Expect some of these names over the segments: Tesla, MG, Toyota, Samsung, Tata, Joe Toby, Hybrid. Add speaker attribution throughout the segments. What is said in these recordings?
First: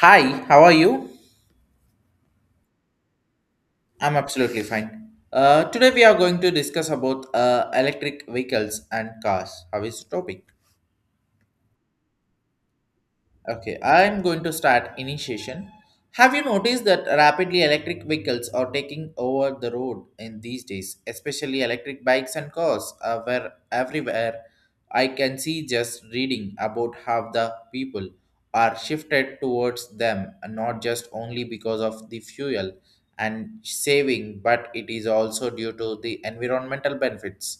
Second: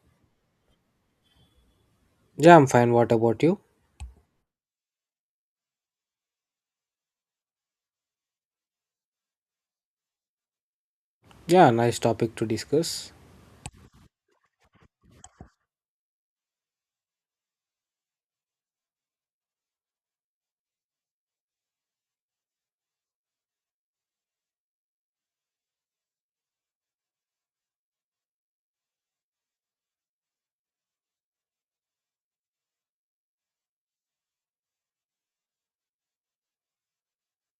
Speaker 1: Hi, how are you?
Speaker 2: Yeah, I'm fine. What about you?
Speaker 1: I'm absolutely fine. Today we are going to discuss about electric vehicles and cars. How is the topic?
Speaker 2: Yeah, nice topic to discuss.
Speaker 1: Okay, I'm going to start initiation. Have you noticed that rapidly electric vehicles are taking over the road in these days, especially electric bikes and cars, where everywhere I can see just reading about how the people are shifted towards them, and not just only because of the fuel and saving, but it is also due to the environmental benefits.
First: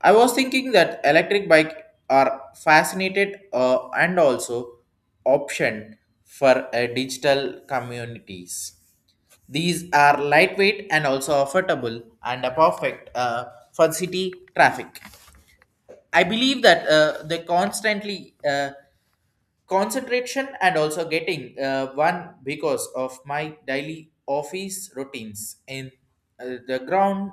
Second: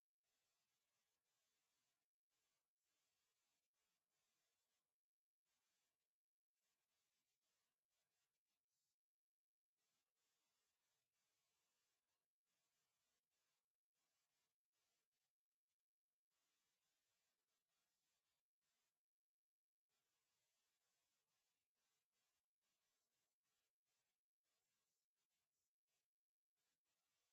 Speaker 1: I was thinking that electric bike are fascinated and also option for digital communities. These are lightweight and also affordable and a perfect for city traffic. I believe that the constantly concentration and also getting one because of my daily office routines in the ground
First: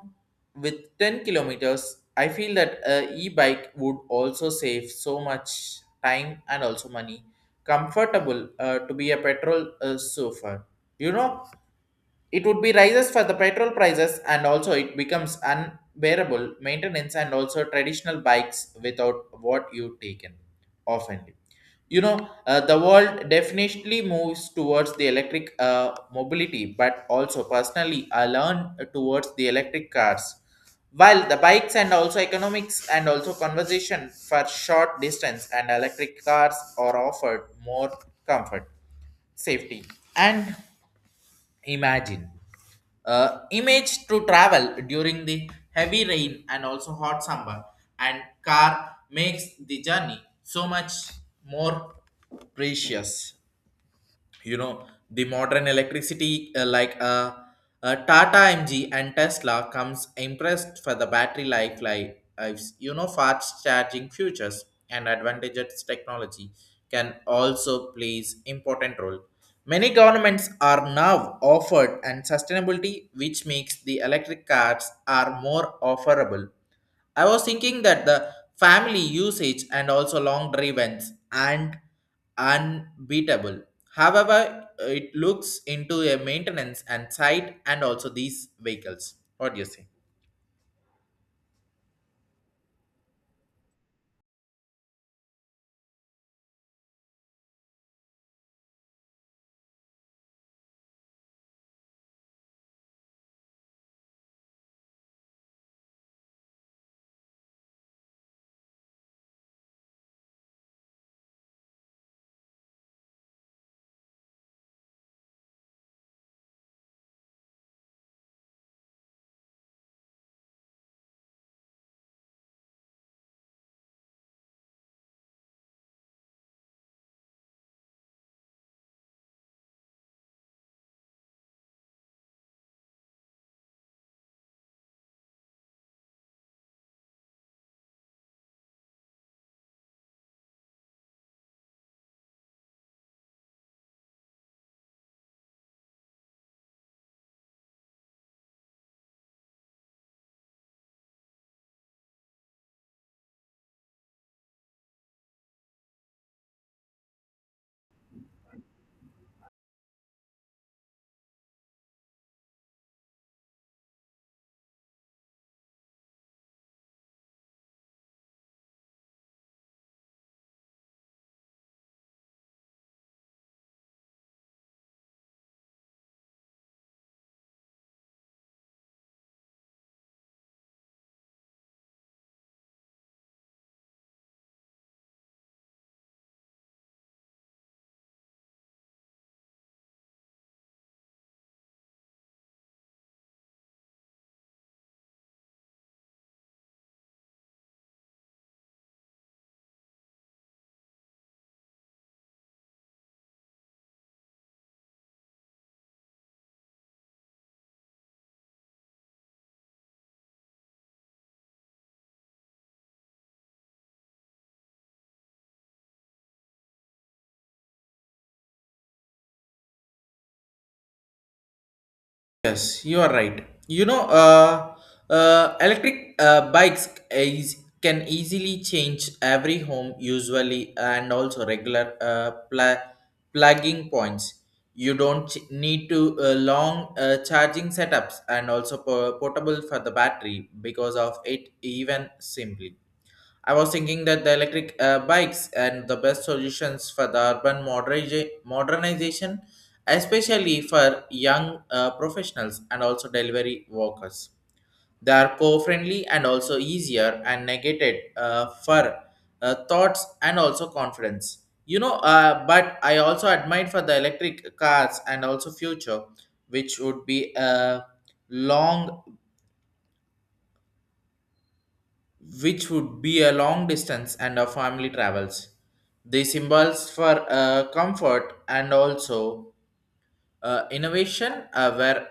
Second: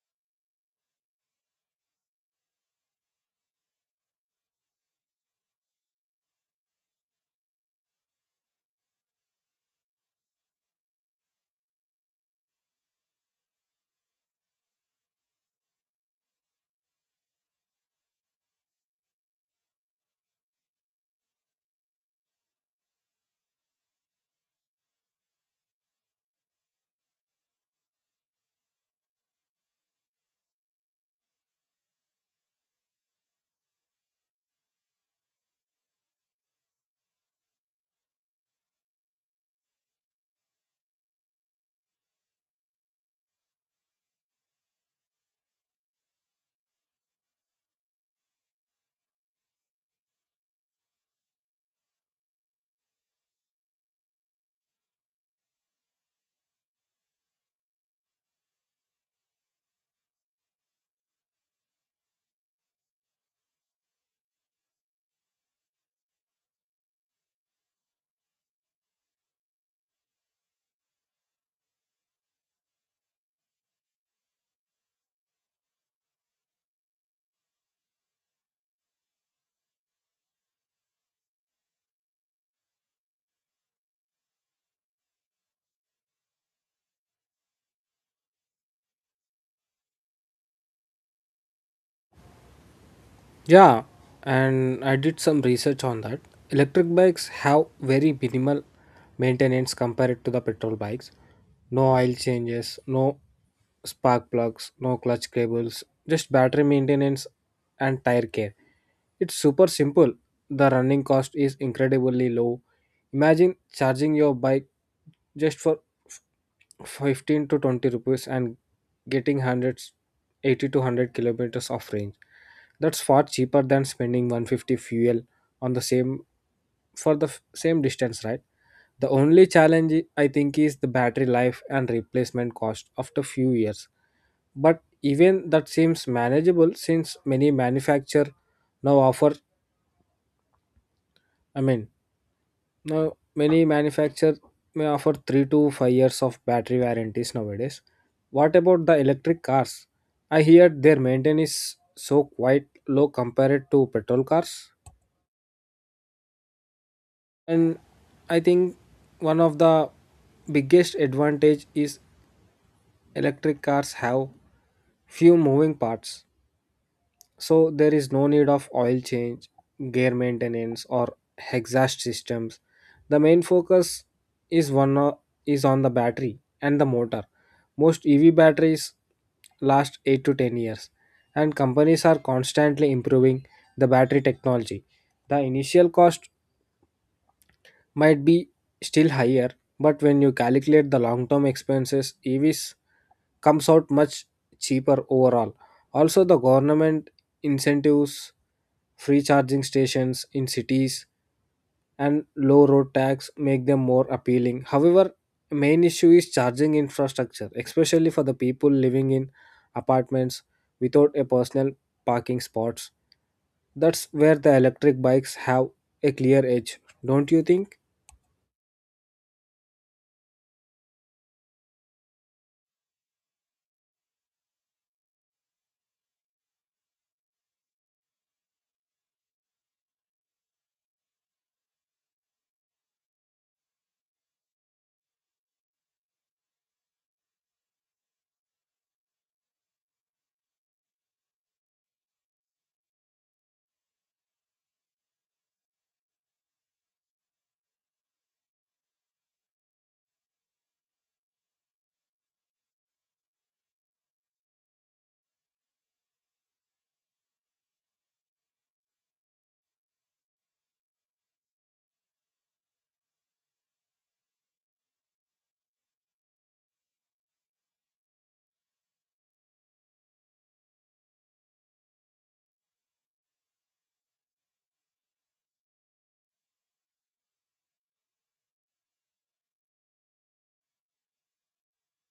Speaker 1: with 10 kilometers. I feel that e-bike would also save so much time and also money. Comfortable to be a petrol surfer. You know, it would be rises for the petrol prices and also it becomes unbearable maintenance and also traditional bikes without what you taken often. The world definitely moves towards the electric mobility, but also personally, I learned towards the electric cars. While the bikes and also economics and also conversation for short distance and electric cars are offered more comfort, safety, and imagine. Image to travel during the heavy rain and also hot summer and car makes the journey so much more precious. You know, the modern electricity tata mg and tesla comes impressed for the battery life like lives. You know, fast charging futures and advantages technology can also plays important role. Many governments are now offered and sustainability which makes the electric cars are more offerable. I was thinking that the family usage and also long drives and unbeatable. However, it looks into a maintenance and site and also these vehicles. What do you say?
Speaker 2: Yeah, and I did some research on that. Electric bikes have very minimal maintenance compared to the petrol bikes. No oil changes, no spark plugs, no clutch cables, just battery maintenance and tire care. It's super simple. The running cost is incredibly low. Imagine charging your bike just for 15 to 20 rupees and getting 180 to 100 kilometers of range. That's far cheaper than spending 150 fuel on the same for the same distance, right? The only challenge I think is the battery life and replacement cost after few years. But even that seems manageable since many manufacturer now offer. I mean, now, many manufacturers may offer 3 to 5 years of battery warranties nowadays. What about the electric cars? I hear their maintenance is so quite low compared to petrol cars. And I think one of the biggest advantage is electric cars have few moving parts. So there is no need of oil change, gear maintenance or exhaust systems. The main focus is one o- is on the battery and the motor. Most EV batteries last 8 to 10 years, and companies are constantly improving the battery technology. The initial cost might be still higher, but when you calculate the long-term expenses, EVs comes out much cheaper overall. Also, the government incentives, free charging stations in cities, and low road tax make them more appealing. However, main issue is charging infrastructure, especially for the people living in apartments without a personal parking spots. That's where the electric bikes have a clear edge, don't you think?
Speaker 1: Yes, you are right. You know, uh, electric can easily change every home usually and also regular plugging points. You don't need to long charging setups and also portable for the battery because of it even simply. I was thinking that the electric bikes and the best solutions for the urban modernization, especially for young professionals and also delivery workers. They are co-friendly and also easier and negated for thoughts and also confidence. But I also admire for the electric cars and also future, which would be a long which would be a long distance and a family travels. The symbols for comfort and also innovation where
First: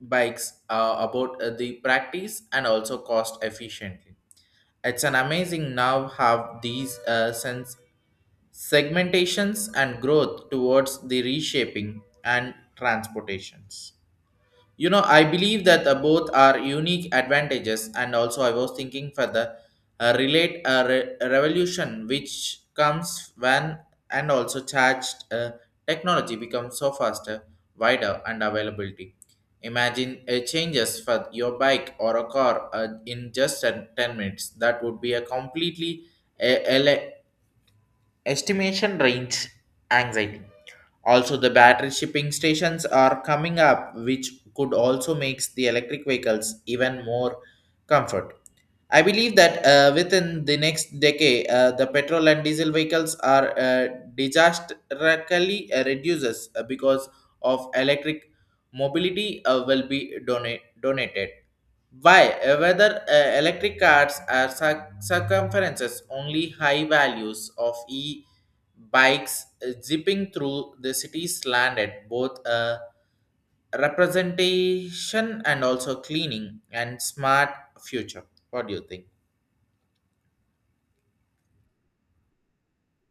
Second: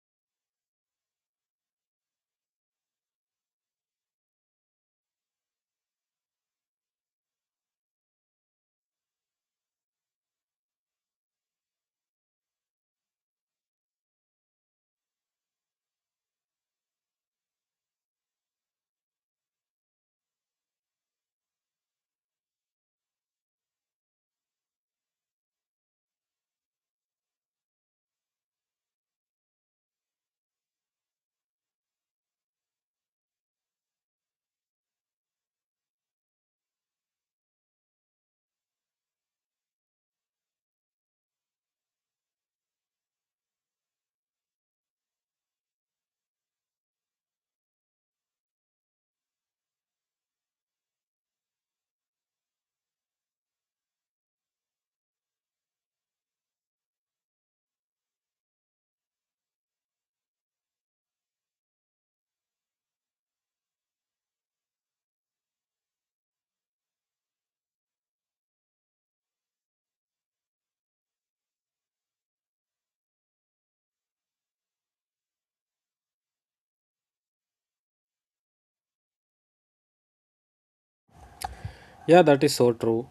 Speaker 1: e-bikes are about the practice and also cost efficiently. It's an amazing now have these sense segmentations and growth towards the reshaping and transportations. I believe that both are unique advantages, and also I was thinking for the revolution which comes when and also charged technology becomes so faster, wider, and availability. Imagine changes for your bike or a car in just 10 minutes. That would be a completely uh, ele- estimation range anxiety. Also, the battery shipping stations are coming up, which could also makes the electric vehicles even more comfort. I believe that within the next decade, the petrol and diesel vehicles are disastrously reduces because of electric mobility will be donated. Why? Whether electric cars are circumferences only high values of e bikes zipping through the cities landed both representation and also cleaning and smart future. What do you think?
Speaker 2: Yeah, that is so true.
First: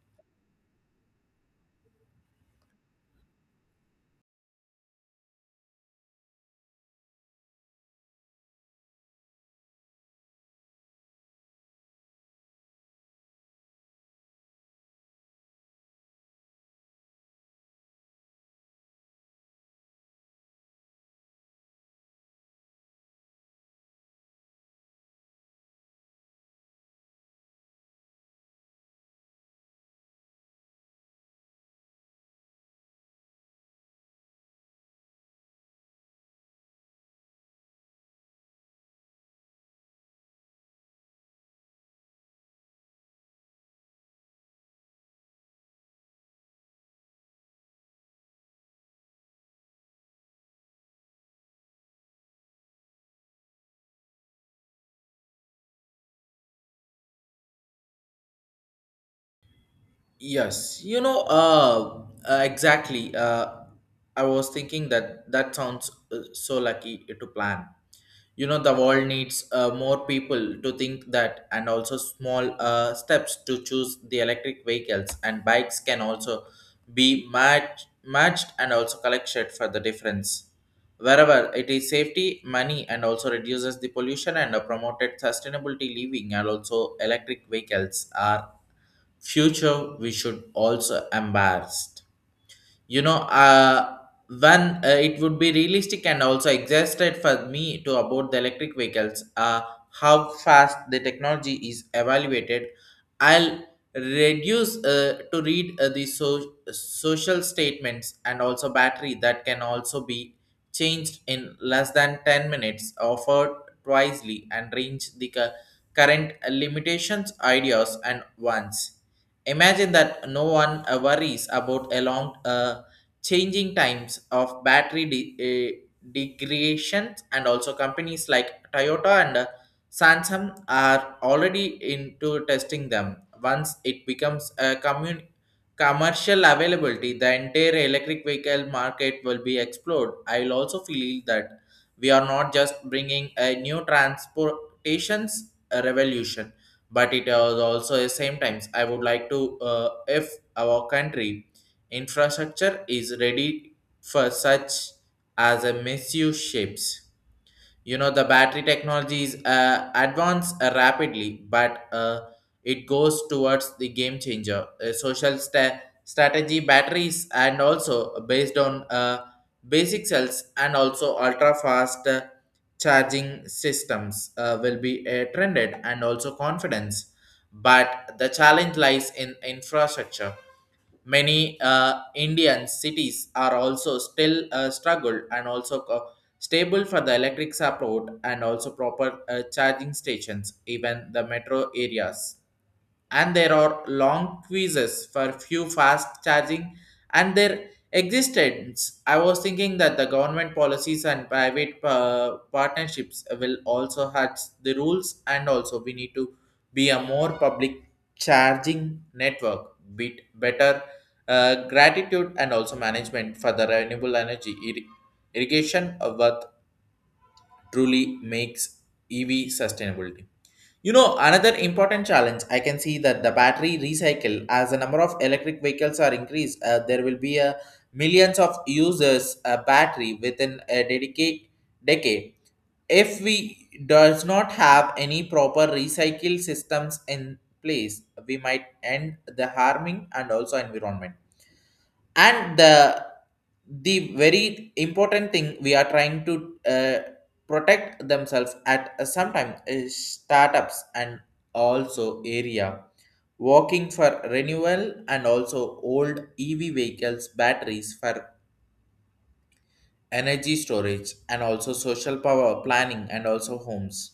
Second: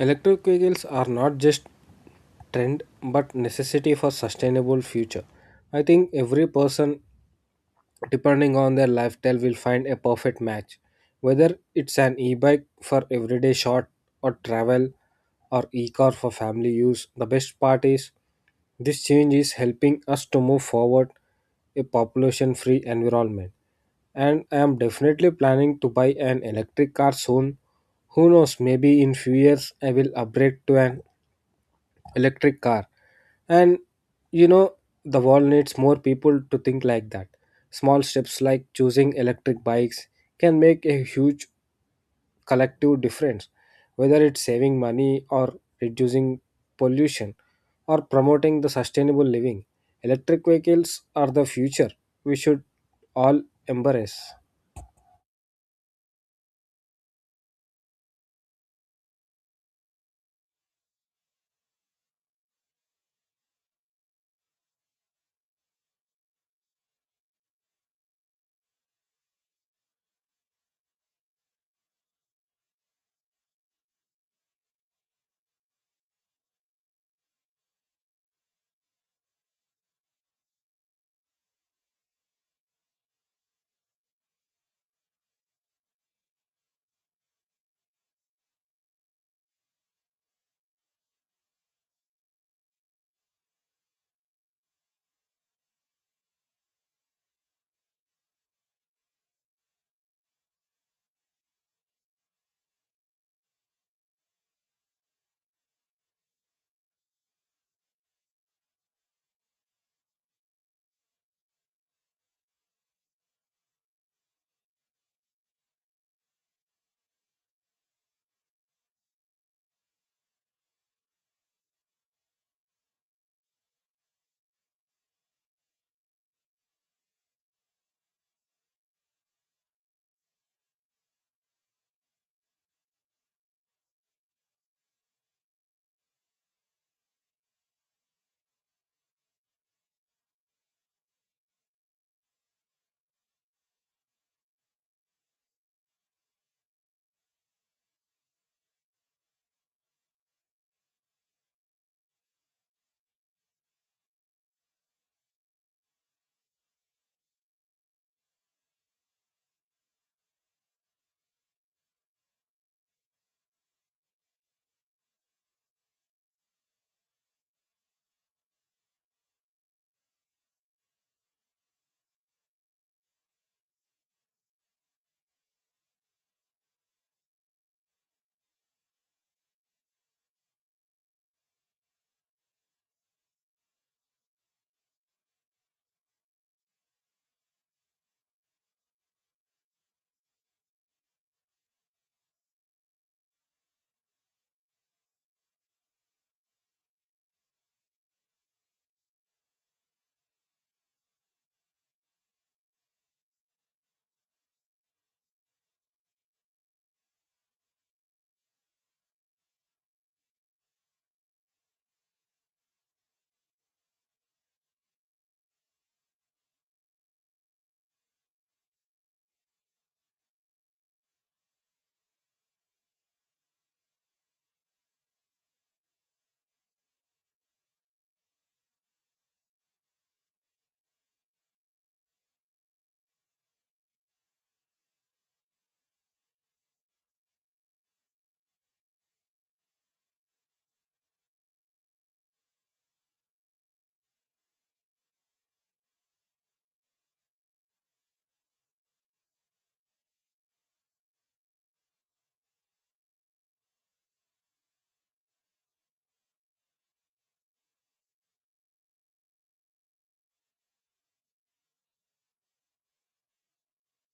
Speaker 2: Electric vehicles are not just trend but necessity for sustainable future. I think every person depending on their lifestyle will find a perfect match, whether it's an e-bike for everyday short or travel or e-car for family use. The best part is this change is helping us to move forward a population free environment, and I am definitely planning to buy an electric car soon. Who knows, maybe in few years I will upgrade to an electric car. And you know the world needs more people to think like that. Small steps like choosing electric bikes can make a huge collective difference, whether it's saving money or reducing pollution or promoting the sustainable living. Electric vehicles are the future we should all embrace.
Speaker 1: Yes, exactly. I was thinking that sounds so lucky to plan. You know, the world needs more people to think that and also small steps to choose the electric vehicles and bikes can also be matched and also collected for the difference wherever it is safety money and also reduces the pollution and promoted sustainability living and also electric vehicles are future we should also embrace. You know uh one it would be realistic and also exhausted for me to about the electric vehicles. How fast the technology is evaluated, I'll reduce to read the social statements and also battery that can also be changed in less than 10 minutes offered twisely and range the current limitations ideas and wants. Imagine that no one worries about a long changing times of battery degradation and also companies like Toyota and Samsung are already into testing them. Once it becomes a commercial availability, the entire electric vehicle market will be explored. I will also feel that we are not just bringing a new transportations revolution, but it is also the same times. I would like to, if our country infrastructure is ready for such as a misuse shapes. You know, the battery technology is advanced rapidly, but it goes towards the game changer. A social strategy batteries and also based on basic cells and also ultra fast charging systems will be trended and also confidence. But the challenge lies in infrastructure. Many Indian cities are also still struggled and also stable for the electric support and also proper charging stations, even the metro areas, and there are long quizzes for few fast charging and their existence. I was thinking that the government policies and private partnerships will also have the rules, and also we need to be a more public charging network, bit better gratitude and also management for the renewable energy irrigation of what truly makes EV sustainability. You know, another important challenge, I can see that the battery recycle, as the number of electric vehicles are increased, there will be a millions of users battery within a dedicate decade. If we does not have any proper recycle systems in place, we might end the harming and also environment, and the very important thing we are trying to protect themselves at some time is startups and also area working for renewal and also old ev vehicles batteries for energy storage and also social power planning and also homes.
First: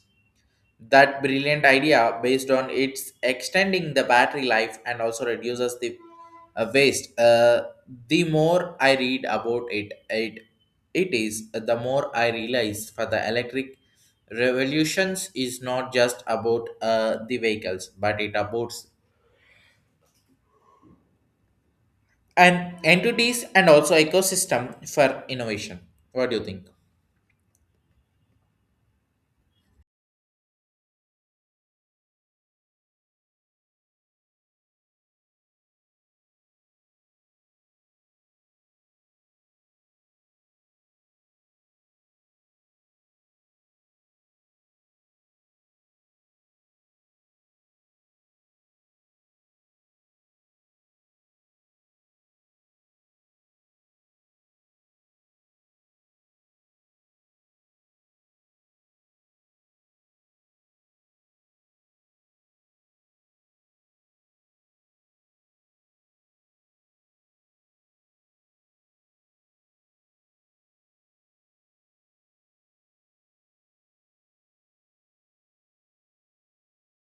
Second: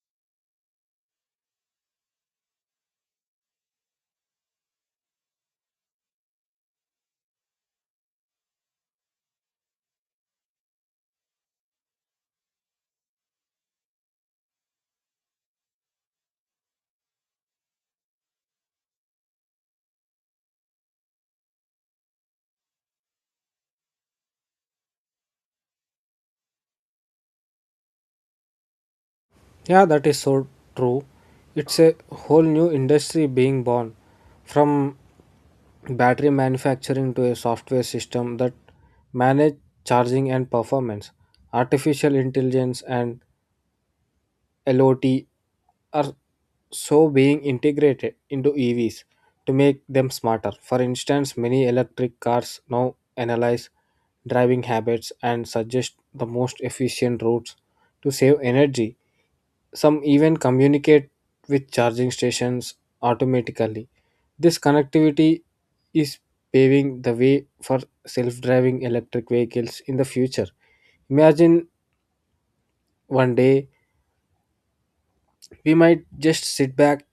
Speaker 1: That brilliant idea, based on its extending the battery life and also reduces the waste. The more I read about it, it is the more I realize for the electric revolutions is not just about the vehicles, but it about and entities and also ecosystem for innovation. What do you think?
Speaker 2: Yeah, that is so true. It's a whole new industry being born from battery manufacturing to a software system that manage charging and performance. Artificial intelligence and lot are so being integrated into EVs to make them smarter. For instance, many electric cars now analyze driving habits and suggest the most efficient routes to save energy. Some even communicate with charging stations automatically. This connectivity is paving the way for self driving electric vehicles in the future. Imagine one day we might just sit back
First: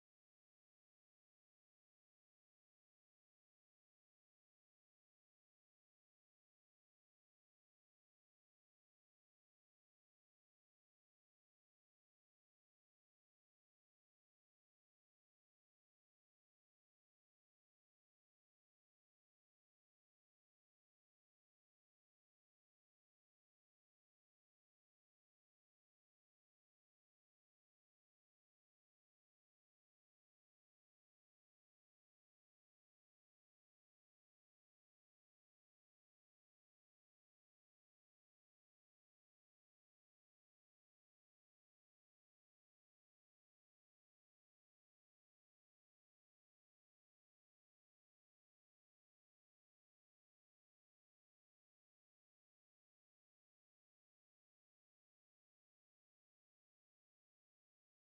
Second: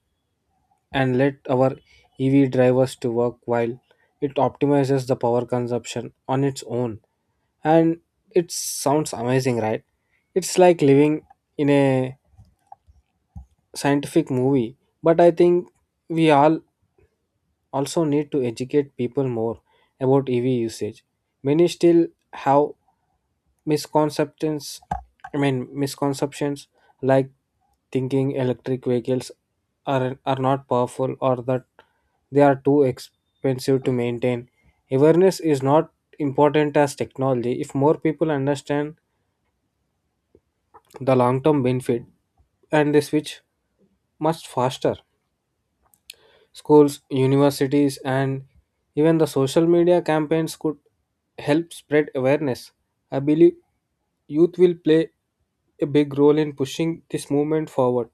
Speaker 2: and let our EV drivers to work while it optimizes the power consumption on its own. And it sounds amazing, right? It's like living in a scientific movie, but I think we all also need to educate people more about EV usage. Many still have misconceptions, I mean misconceptions like thinking electric vehicles are not powerful or that they are too expensive to maintain. Awareness is not important as technology. If more people understand the long term benefit, and they switch much faster. Schools, universities, and even the social media campaigns could help spread awareness. I believe youth will play a big role in pushing this movement forward.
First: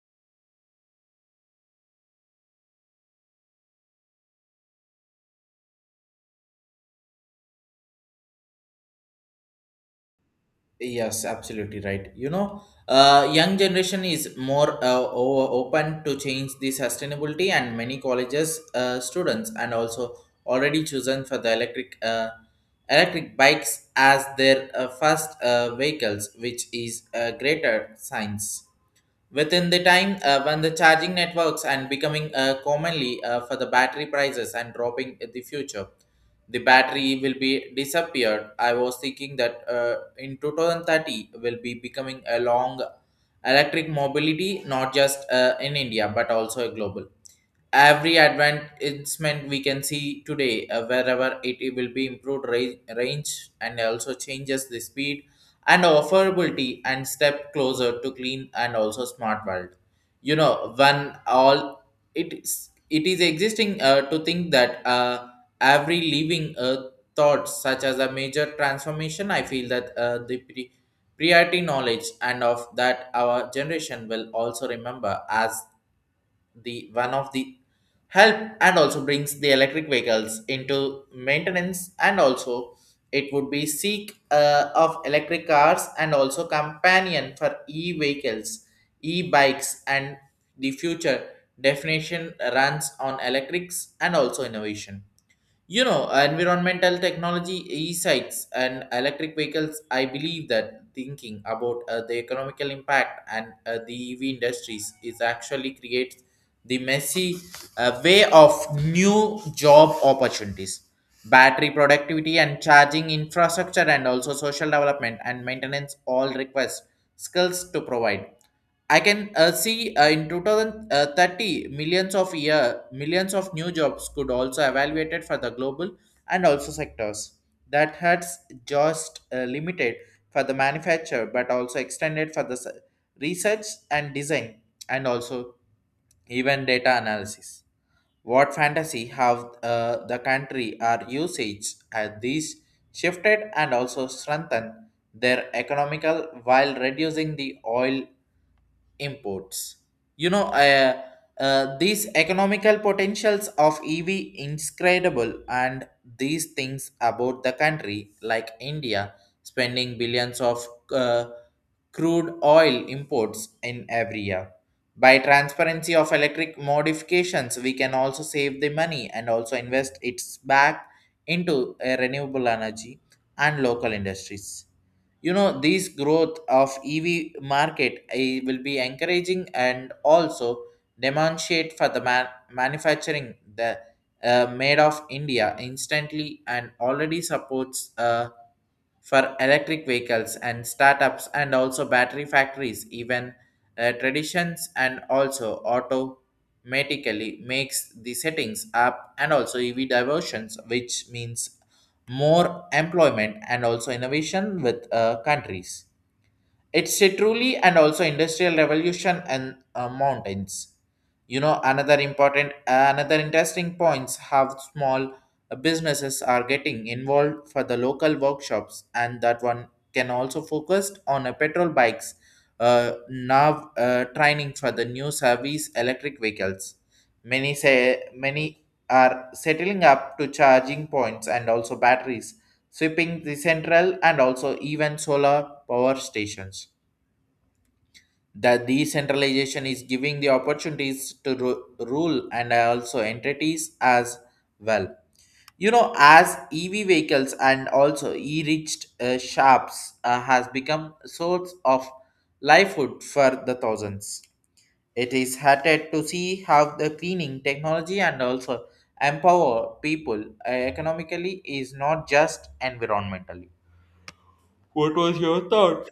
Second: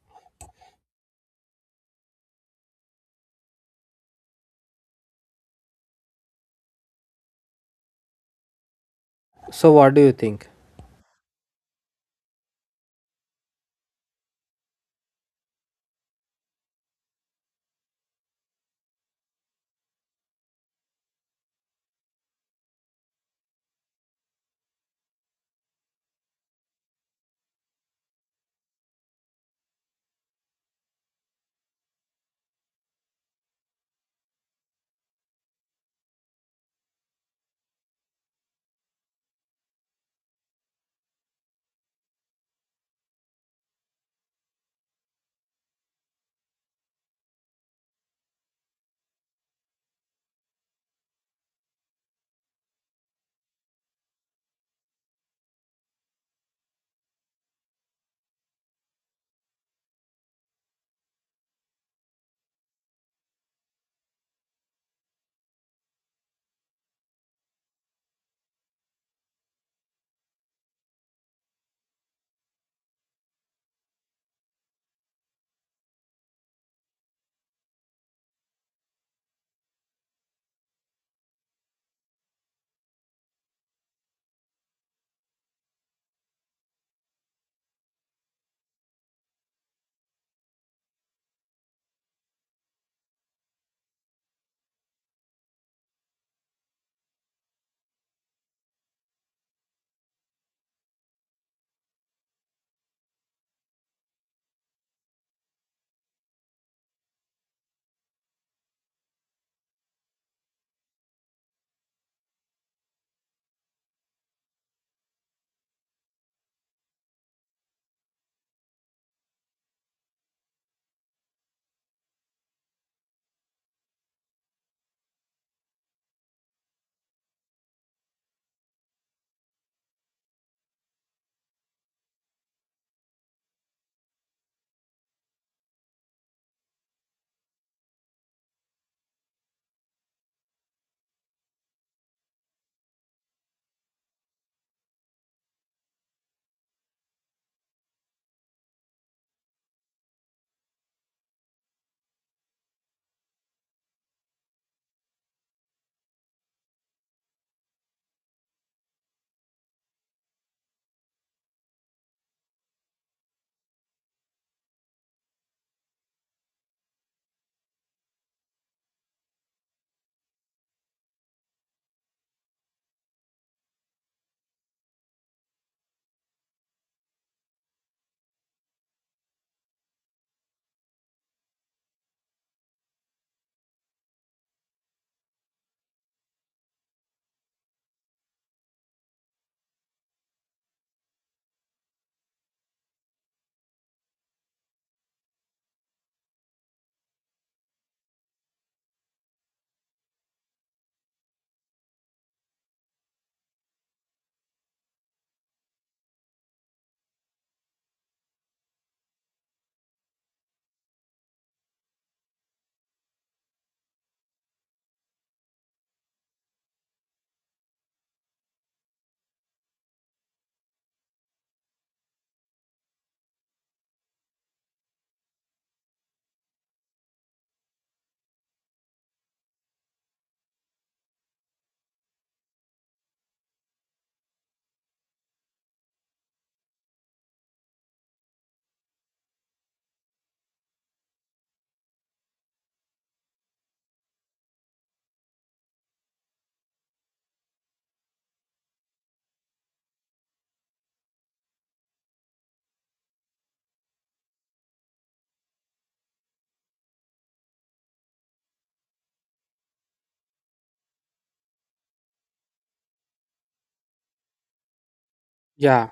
Speaker 2: So, what do you think?
Speaker 1: Yes, absolutely right. Young generation is more open to change the sustainability, and many colleges students and also already chosen for the electric bikes as their first vehicles, which is a greater science. Within the time when the charging networks and becoming commonly for the battery prices and dropping in the future, the battery will be disappeared. I was thinking that in 2030 will be becoming a long electric mobility, not just in India but also a global. Every advancement we can see today wherever it will be improved range and also changes the speed and affordability and step closer to clean and also smart world. You know, when all it is existing to think that every living thought such as a major transformation. I feel that the priority knowledge and of that our generation will also remember as the one of the help and also brings the electric vehicles into maintenance and also it would be seek of electric cars and also companion for e-vehicles, e-bikes, and the future definition runs on electrics and also innovation. You know, environmental technology, e-sites, and electric vehicles. I believe that thinking about the economical impact and the EV industries is actually creates the messy way of new job opportunities. Battery productivity and charging infrastructure, and also social development and maintenance, all request skills to provide. I can see in 2030 millions of year millions of new jobs could also evaluated for the global and also sectors that has just limited for the manufacture but also extended for the research and design and also even data analysis. What fantasy have the country are usage as these shifted and also strengthened their economical while reducing the oil imports. You know, uh, these economical potentials of EV inscredible and these things about the country like India spending billions of uh, crude oil imports in every year. By transparency of electric modifications, we can also save the money and also invest its back into renewable energy and local industries. You know, this growth of ev market will be encouraging and also demonstrate for the manufacturing the made of india instantly and already supports for electric vehicles and startups and also battery factories even traditions and also automatically makes the settings up and also ev diversions, which means more employment and also innovation with countries. It's a truly and also industrial revolution and mountains. You know, another interesting points how small businesses are getting involved for the local workshops, and that one can also focus on a petrol bikes, nav training for the new service electric vehicles. Many are settling up to charging points and also batteries sweeping the central and also even solar power stations. The decentralization is giving the opportunities to rule and also entities as well. You know, as EV vehicles and also e-reached shops has become source of livelihood for the thousands. It is hearted to see how the cleaning technology and also empower people economically is not just environmentally.
Speaker 2: Yeah,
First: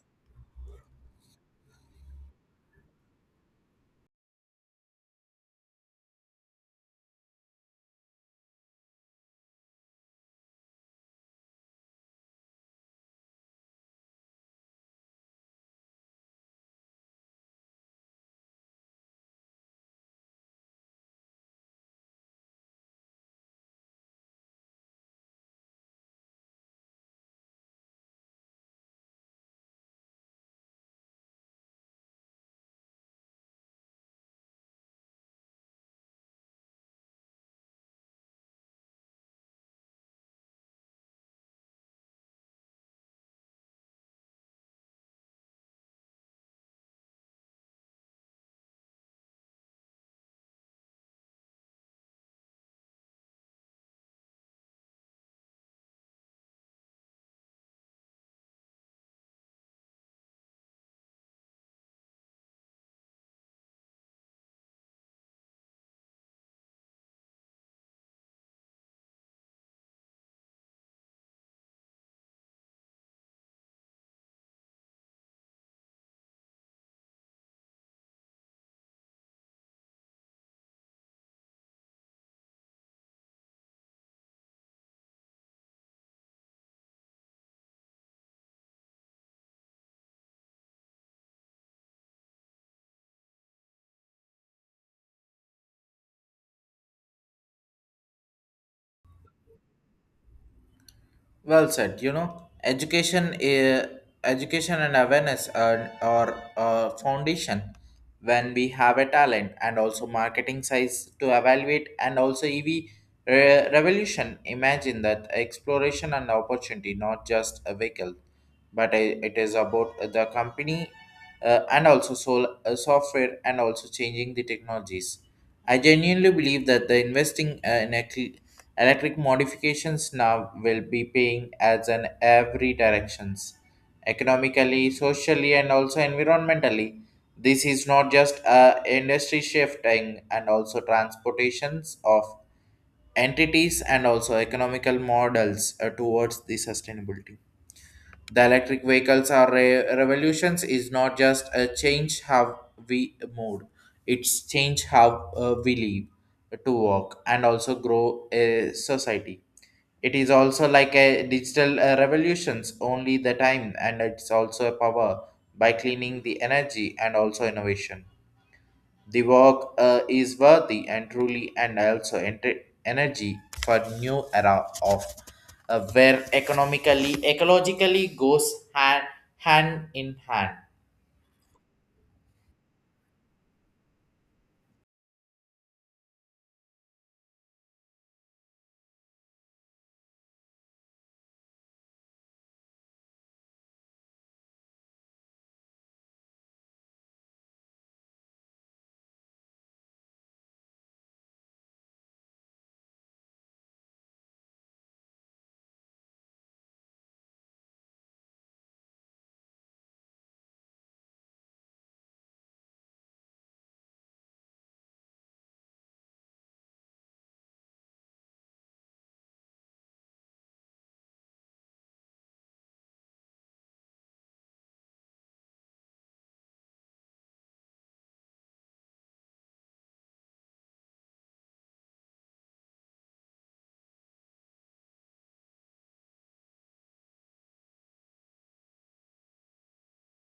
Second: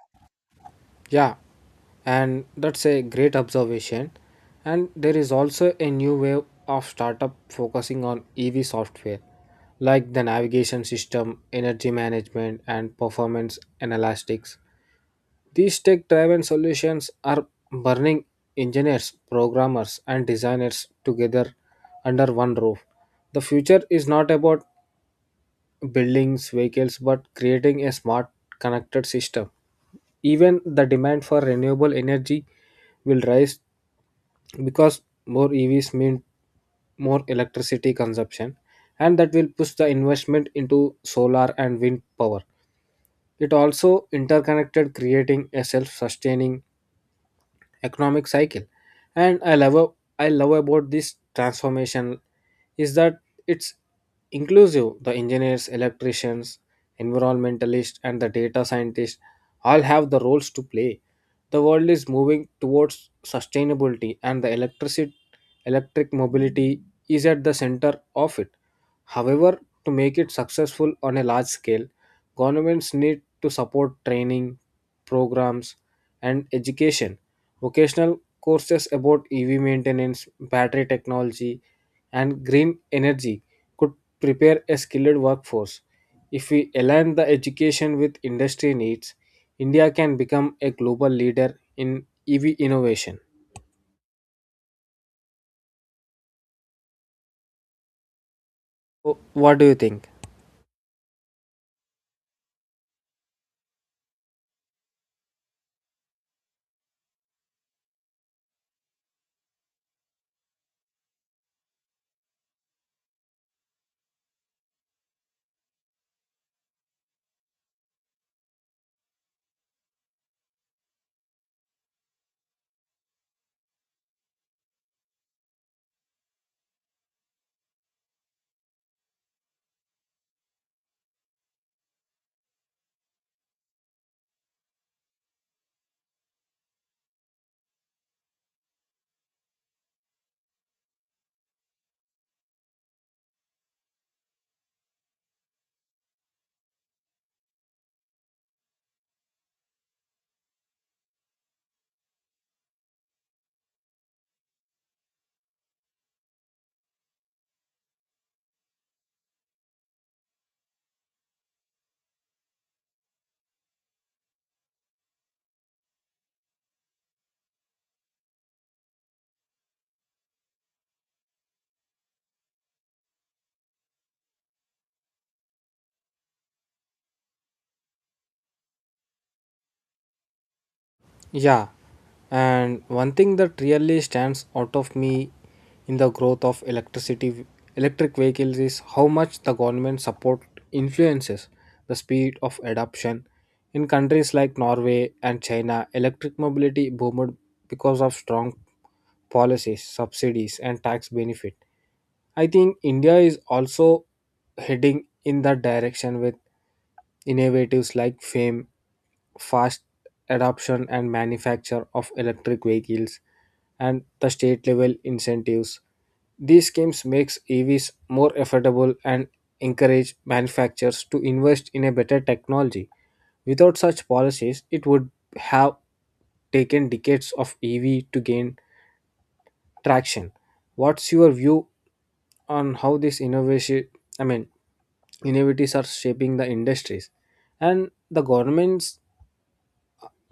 Speaker 2: yeah, and that's a great observation. And there is also a new wave of startup focusing on EV software, like the navigation system, energy management, and performance analytics. These tech driven solutions are burning engineers, programmers, and designers together under one roof. The future is not about buildings, vehicles, but creating a smart, connected system. Even the demand for renewable energy will rise because more EVs mean more electricity consumption, and that will push the investment into solar and wind power. It also interconnected, creating a self sustaining economic cycle. And I love about this transformation is that it's inclusive. The engineers, electricians, environmentalists and the data scientists all have the roles to play. The world is moving towards sustainability, and the electric mobility is at the center of it. However, to make it successful on a large scale, governments need to support training, programs, and education. Vocational courses about EV maintenance, battery technology, and green energy could prepare a skilled workforce. If we align the education with industry needs, India can become a global leader in EV innovation. What do you think?
Speaker 1: Well said. You know, education and awareness are a foundation when we have a talent and also marketing size to evaluate and also revolution. Imagine that exploration and opportunity, not just a vehicle, but it is about the company and also software and also changing the technologies. I genuinely believe that the investing in electric modifications now will be paying as in every directions, economically, socially, and also environmentally. This is not just a industry shifting and also transportations of entities and also economical models towards the sustainability. The electric vehicles are revolutions is not just a change how we move, it's change how we live to work and also grow a society. It is also like a digital revolutions only the time and it's also a power by cleaning the energy and also innovation. The work is worthy and truly, and also enter energy for new era of where economically, ecologically goes hand in hand.
Speaker 2: Yeah, and one thing that really stands out of me in the growth of electric vehicles is how much the government support influences the speed of adoption. In countries like Norway and China, electric mobility boomed because of strong policies, subsidies, and tax benefit. I think India is also heading in that direction with innovatives like FAME, fast adoption and manufacture of electric vehicles, and the state level incentives. These schemes makes EVs more affordable and encourage manufacturers to invest in a better technology. Without such policies, it would have taken decades of EV to gain traction. What's your view on how this innovation, I mean innovatives, are shaping the industries? And the governments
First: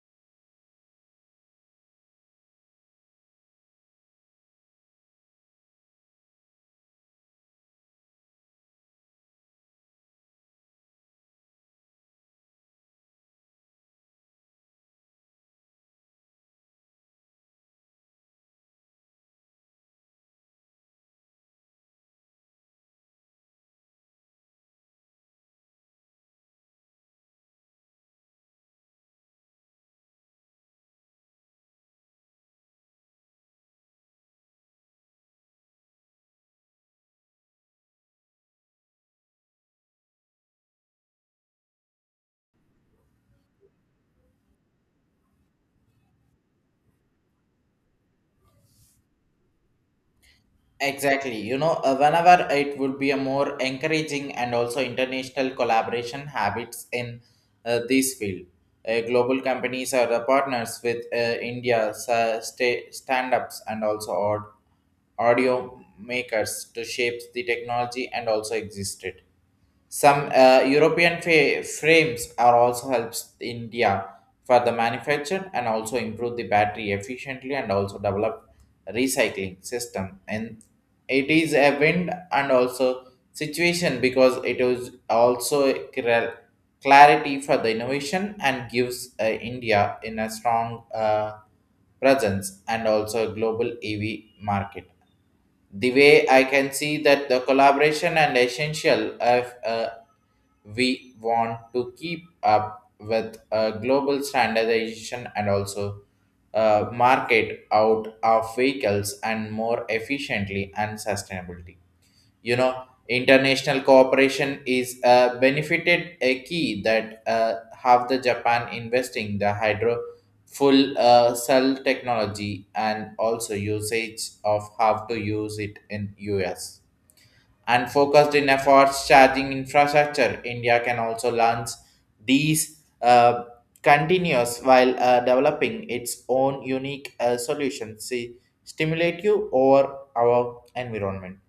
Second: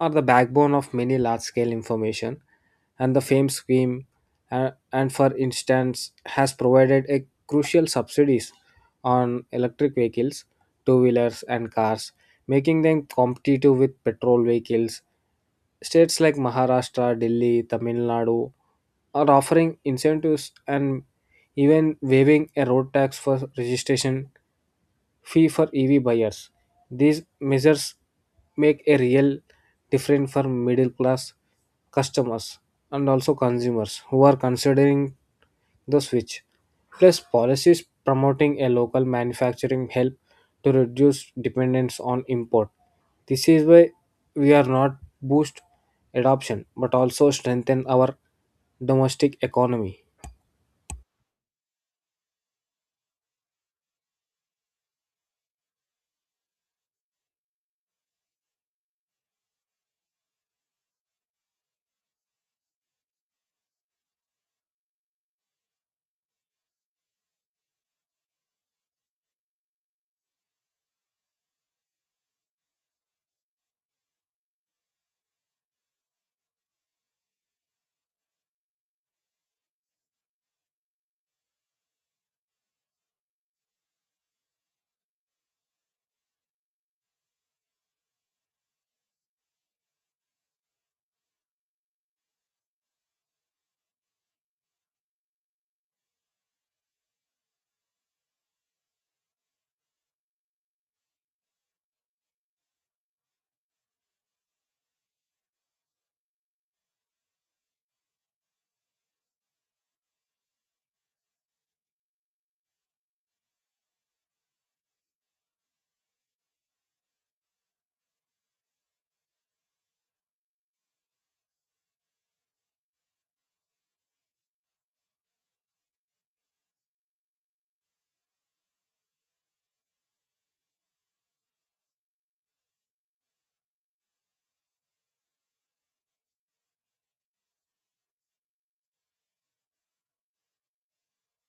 Speaker 2: are the backbone of many large scale information. And the FAME scheme and for instance has provided a crucial subsidies on electric vehicles, two wheelers and cars, making them competitive with petrol vehicles. States like Maharashtra, Delhi, Tamil Nadu are offering incentives, and even waiving a road tax for registration fee for EV buyers. These measures make a real difference for middle class customers and also consumers who are considering the switch. Plus, policies promoting a local manufacturing help to reduce dependence on import. This is why we are not boost adoption but also strengthen our domestic economy.
Speaker 1: Exactly, you know, whenever it would be a more encouraging and also international collaboration habits in this field. Global companies are the partners with India's stand-ups and also audio makers to shape the technology and also existed. Some European frames are also helps India for the manufacture and also improve the battery efficiently and also develop recycling system. And it is a wind and also situation because it is also cl- clarity for the innovation and gives India in a strong presence and also global EV market. The way I can see that the collaboration and essential of we want to keep up with global standardization and also market out of vehicles and more efficiently and sustainability. You know, international cooperation is benefited a key that have the Japan investing the hydro full cell technology and also usage of how to use it in US and focused in efforts charging infrastructure. India can also launch these continuous while developing its own unique solutions. See, stimulate you over our environment.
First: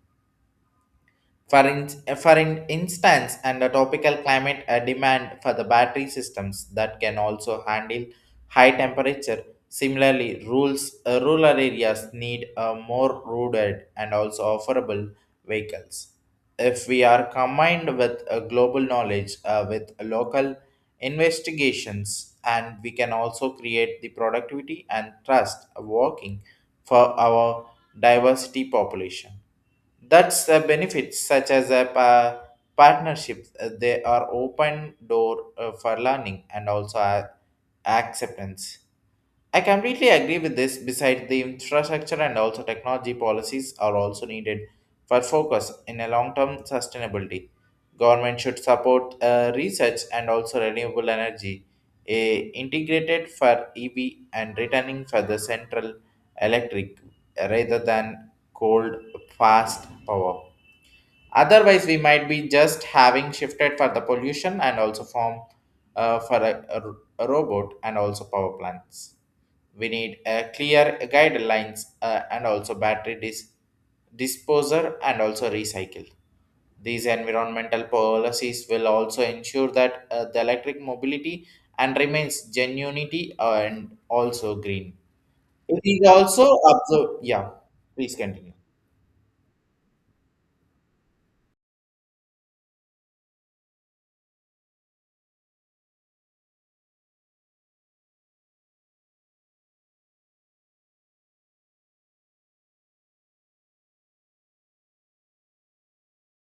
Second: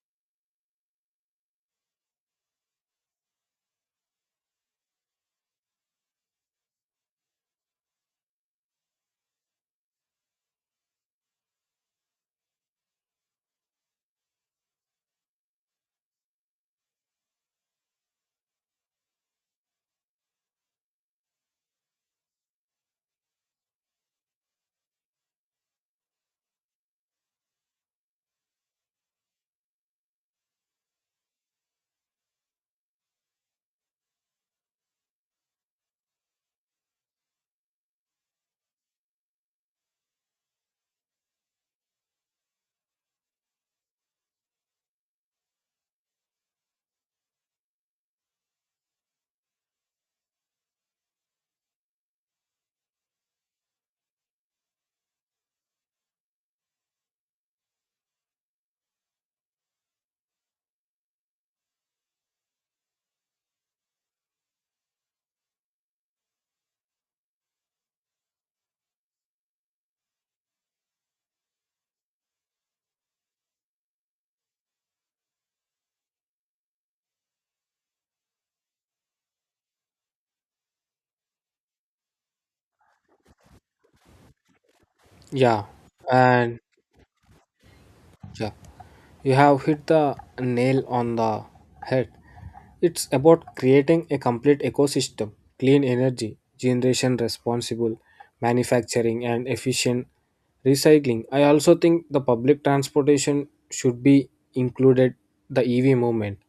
Speaker 1: For, in, for in instance, and the tropical climate a demand for the battery systems that can also handle high temperature. Similarly, rural areas need a more rugged and also offerable vehicles. If we are combined with a global knowledge with local investigations, and we can also create the productivity and trust working for our diversity population. That's the benefits such as a partnership. They are open door for learning and also acceptance. I completely agree with this. Besides, the infrastructure and also technology policies are also needed for focus in a long-term sustainability. Government should support research and also renewable energy, integrated for EV and returning for the central electric rather than cold fast power. Otherwise, we might be just having shifted for the pollution and also form for a ro- a robot and also power plants. We need a clear guidelines and also battery disposer and also recycle. These environmental policies will also ensure that the electric mobility and remains genuinity and also green.
Speaker 2: Yeah,
Speaker 1: It is also
Speaker 2: and
Speaker 1: observed. Yeah, please
Speaker 2: yeah.
Speaker 1: continue.
Speaker 2: You have hit the nail on the head. It's about creating a complete ecosystem, clean energy, generation responsible, manufacturing, and efficient recycling. I also think the public transportation should be included the EV movement.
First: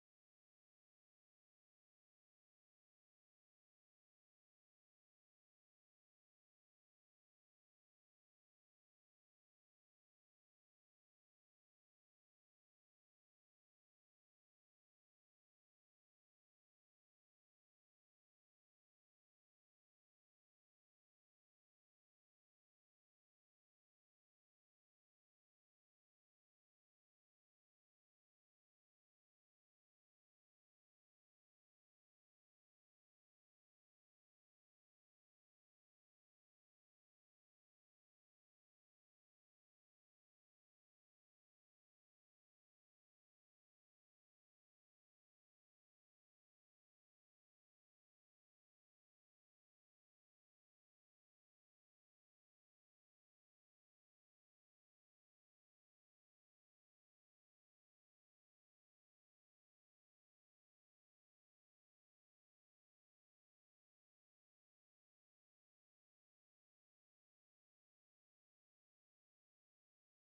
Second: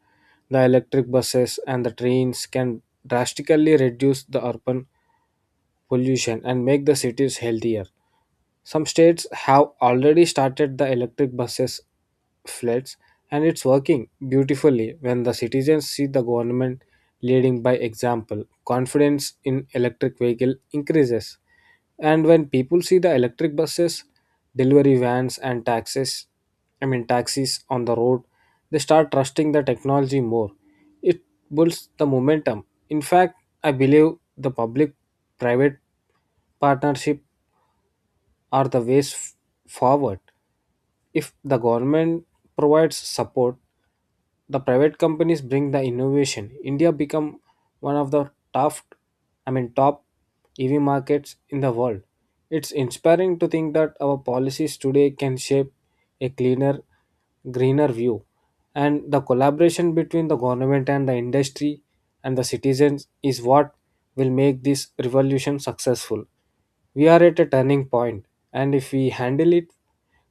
Speaker 2: The electric buses and the trains can drastically reduce the urban pollution and make the cities healthier. Some states have already started the electric buses fleets, and it's working beautifully. When the citizens see the government leading by example, confidence in electric vehicle increases. And when people see the electric buses, delivery vans and taxis I mean taxis on the road, they start trusting the technology more. It builds the momentum. In fact, I believe the public private partnership are the ways forward. If the government provides support, the private companies bring the innovation. India become one of the tough, I mean top EV markets in the world. It's inspiring to think that our policies today can shape a cleaner, greener view. And the collaboration between the government and the industry and the citizens is what will make this revolution successful. We are at a turning point, and if we handle it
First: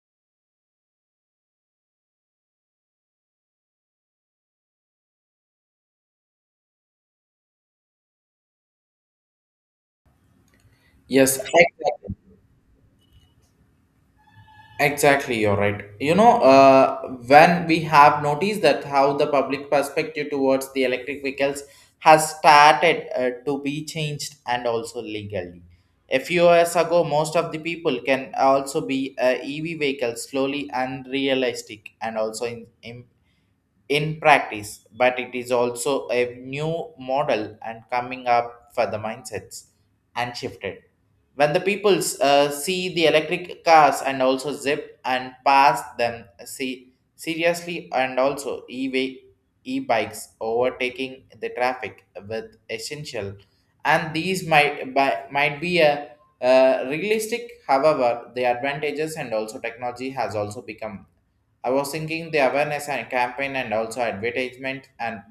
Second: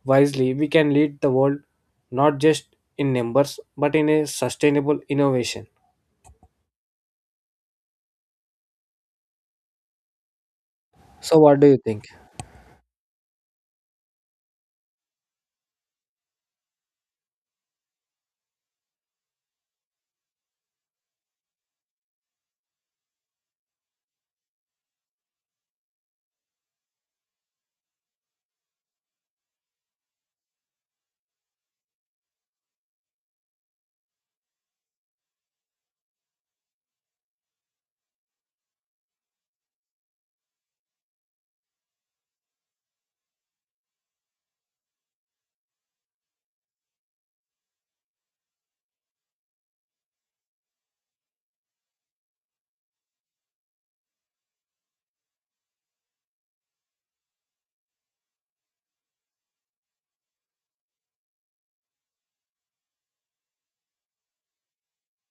Speaker 2: wisely, we can lead the world not just in numbers but in a sustainable innovation.
Speaker 1: Yes,
Speaker 2: So, what do you think?
Speaker 1: exactly. Exactly, you're right. You know, when we have noticed that how the public perspective towards the electric vehicles has started to be changed and also legally. A few years ago, most of the people can also be EV vehicles slowly and realistic and also in practice, but it is also a new model and coming up for the mindsets and shifted. When the peoples see the electric cars and also zip and pass them see seriously and also e e-bikes overtaking the traffic with essential and these might be a realistic however the advantages and also technology has also become. I was thinking the awareness and campaign and also advertisement and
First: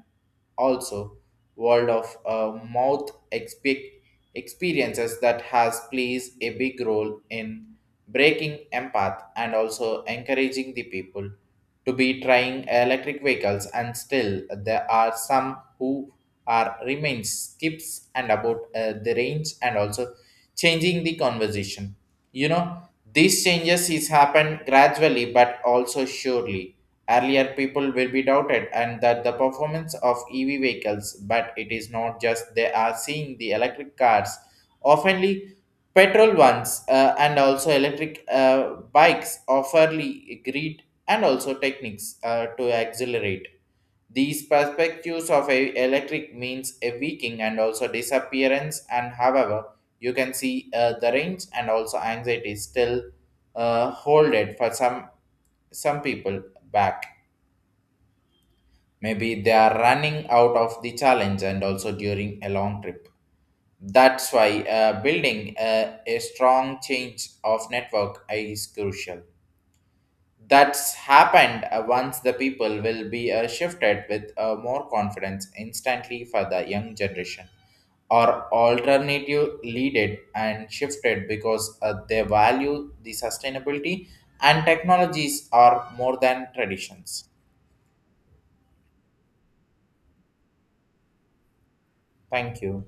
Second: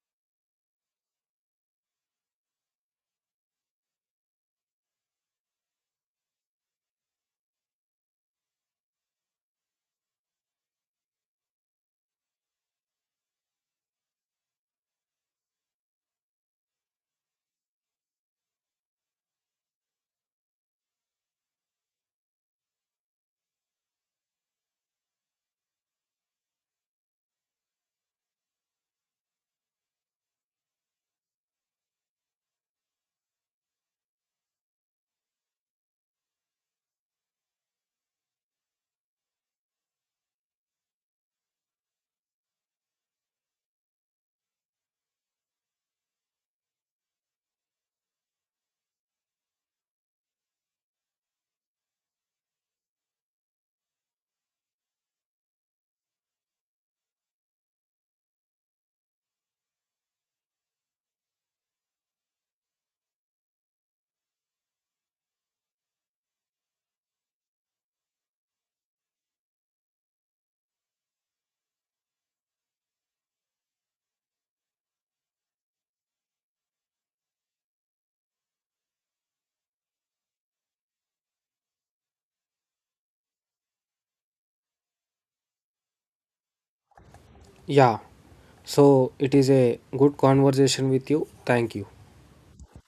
Speaker 1: also world of mouth experiences that has plays a big role in breaking empath and also encouraging the people to be trying electric vehicles, and still there are some who are remains skips and about the range and also changing the conversation. You know, these changes is happened gradually but also surely. Earlier, people will be doubted and that the performance of EV vehicles, but it is not just they are seeing the electric cars, oftenly petrol ones, and also electric bikes offerly greed and also techniques to accelerate. These perspectives of a electric means a weakening and also disappearance, and however, you can see the range and also anxiety still hold it for some people back. Maybe they are running out of the challenge and also during a long trip. That's why building a strong change of network is crucial. That's happened once the people will be shifted with more confidence instantly for the young generation or alternative leaded and shifted because they value the sustainability and technologies are more than traditions.
Speaker 2: Yeah, so it is a good conversation with you. Thank you.
Speaker 1: Thank you.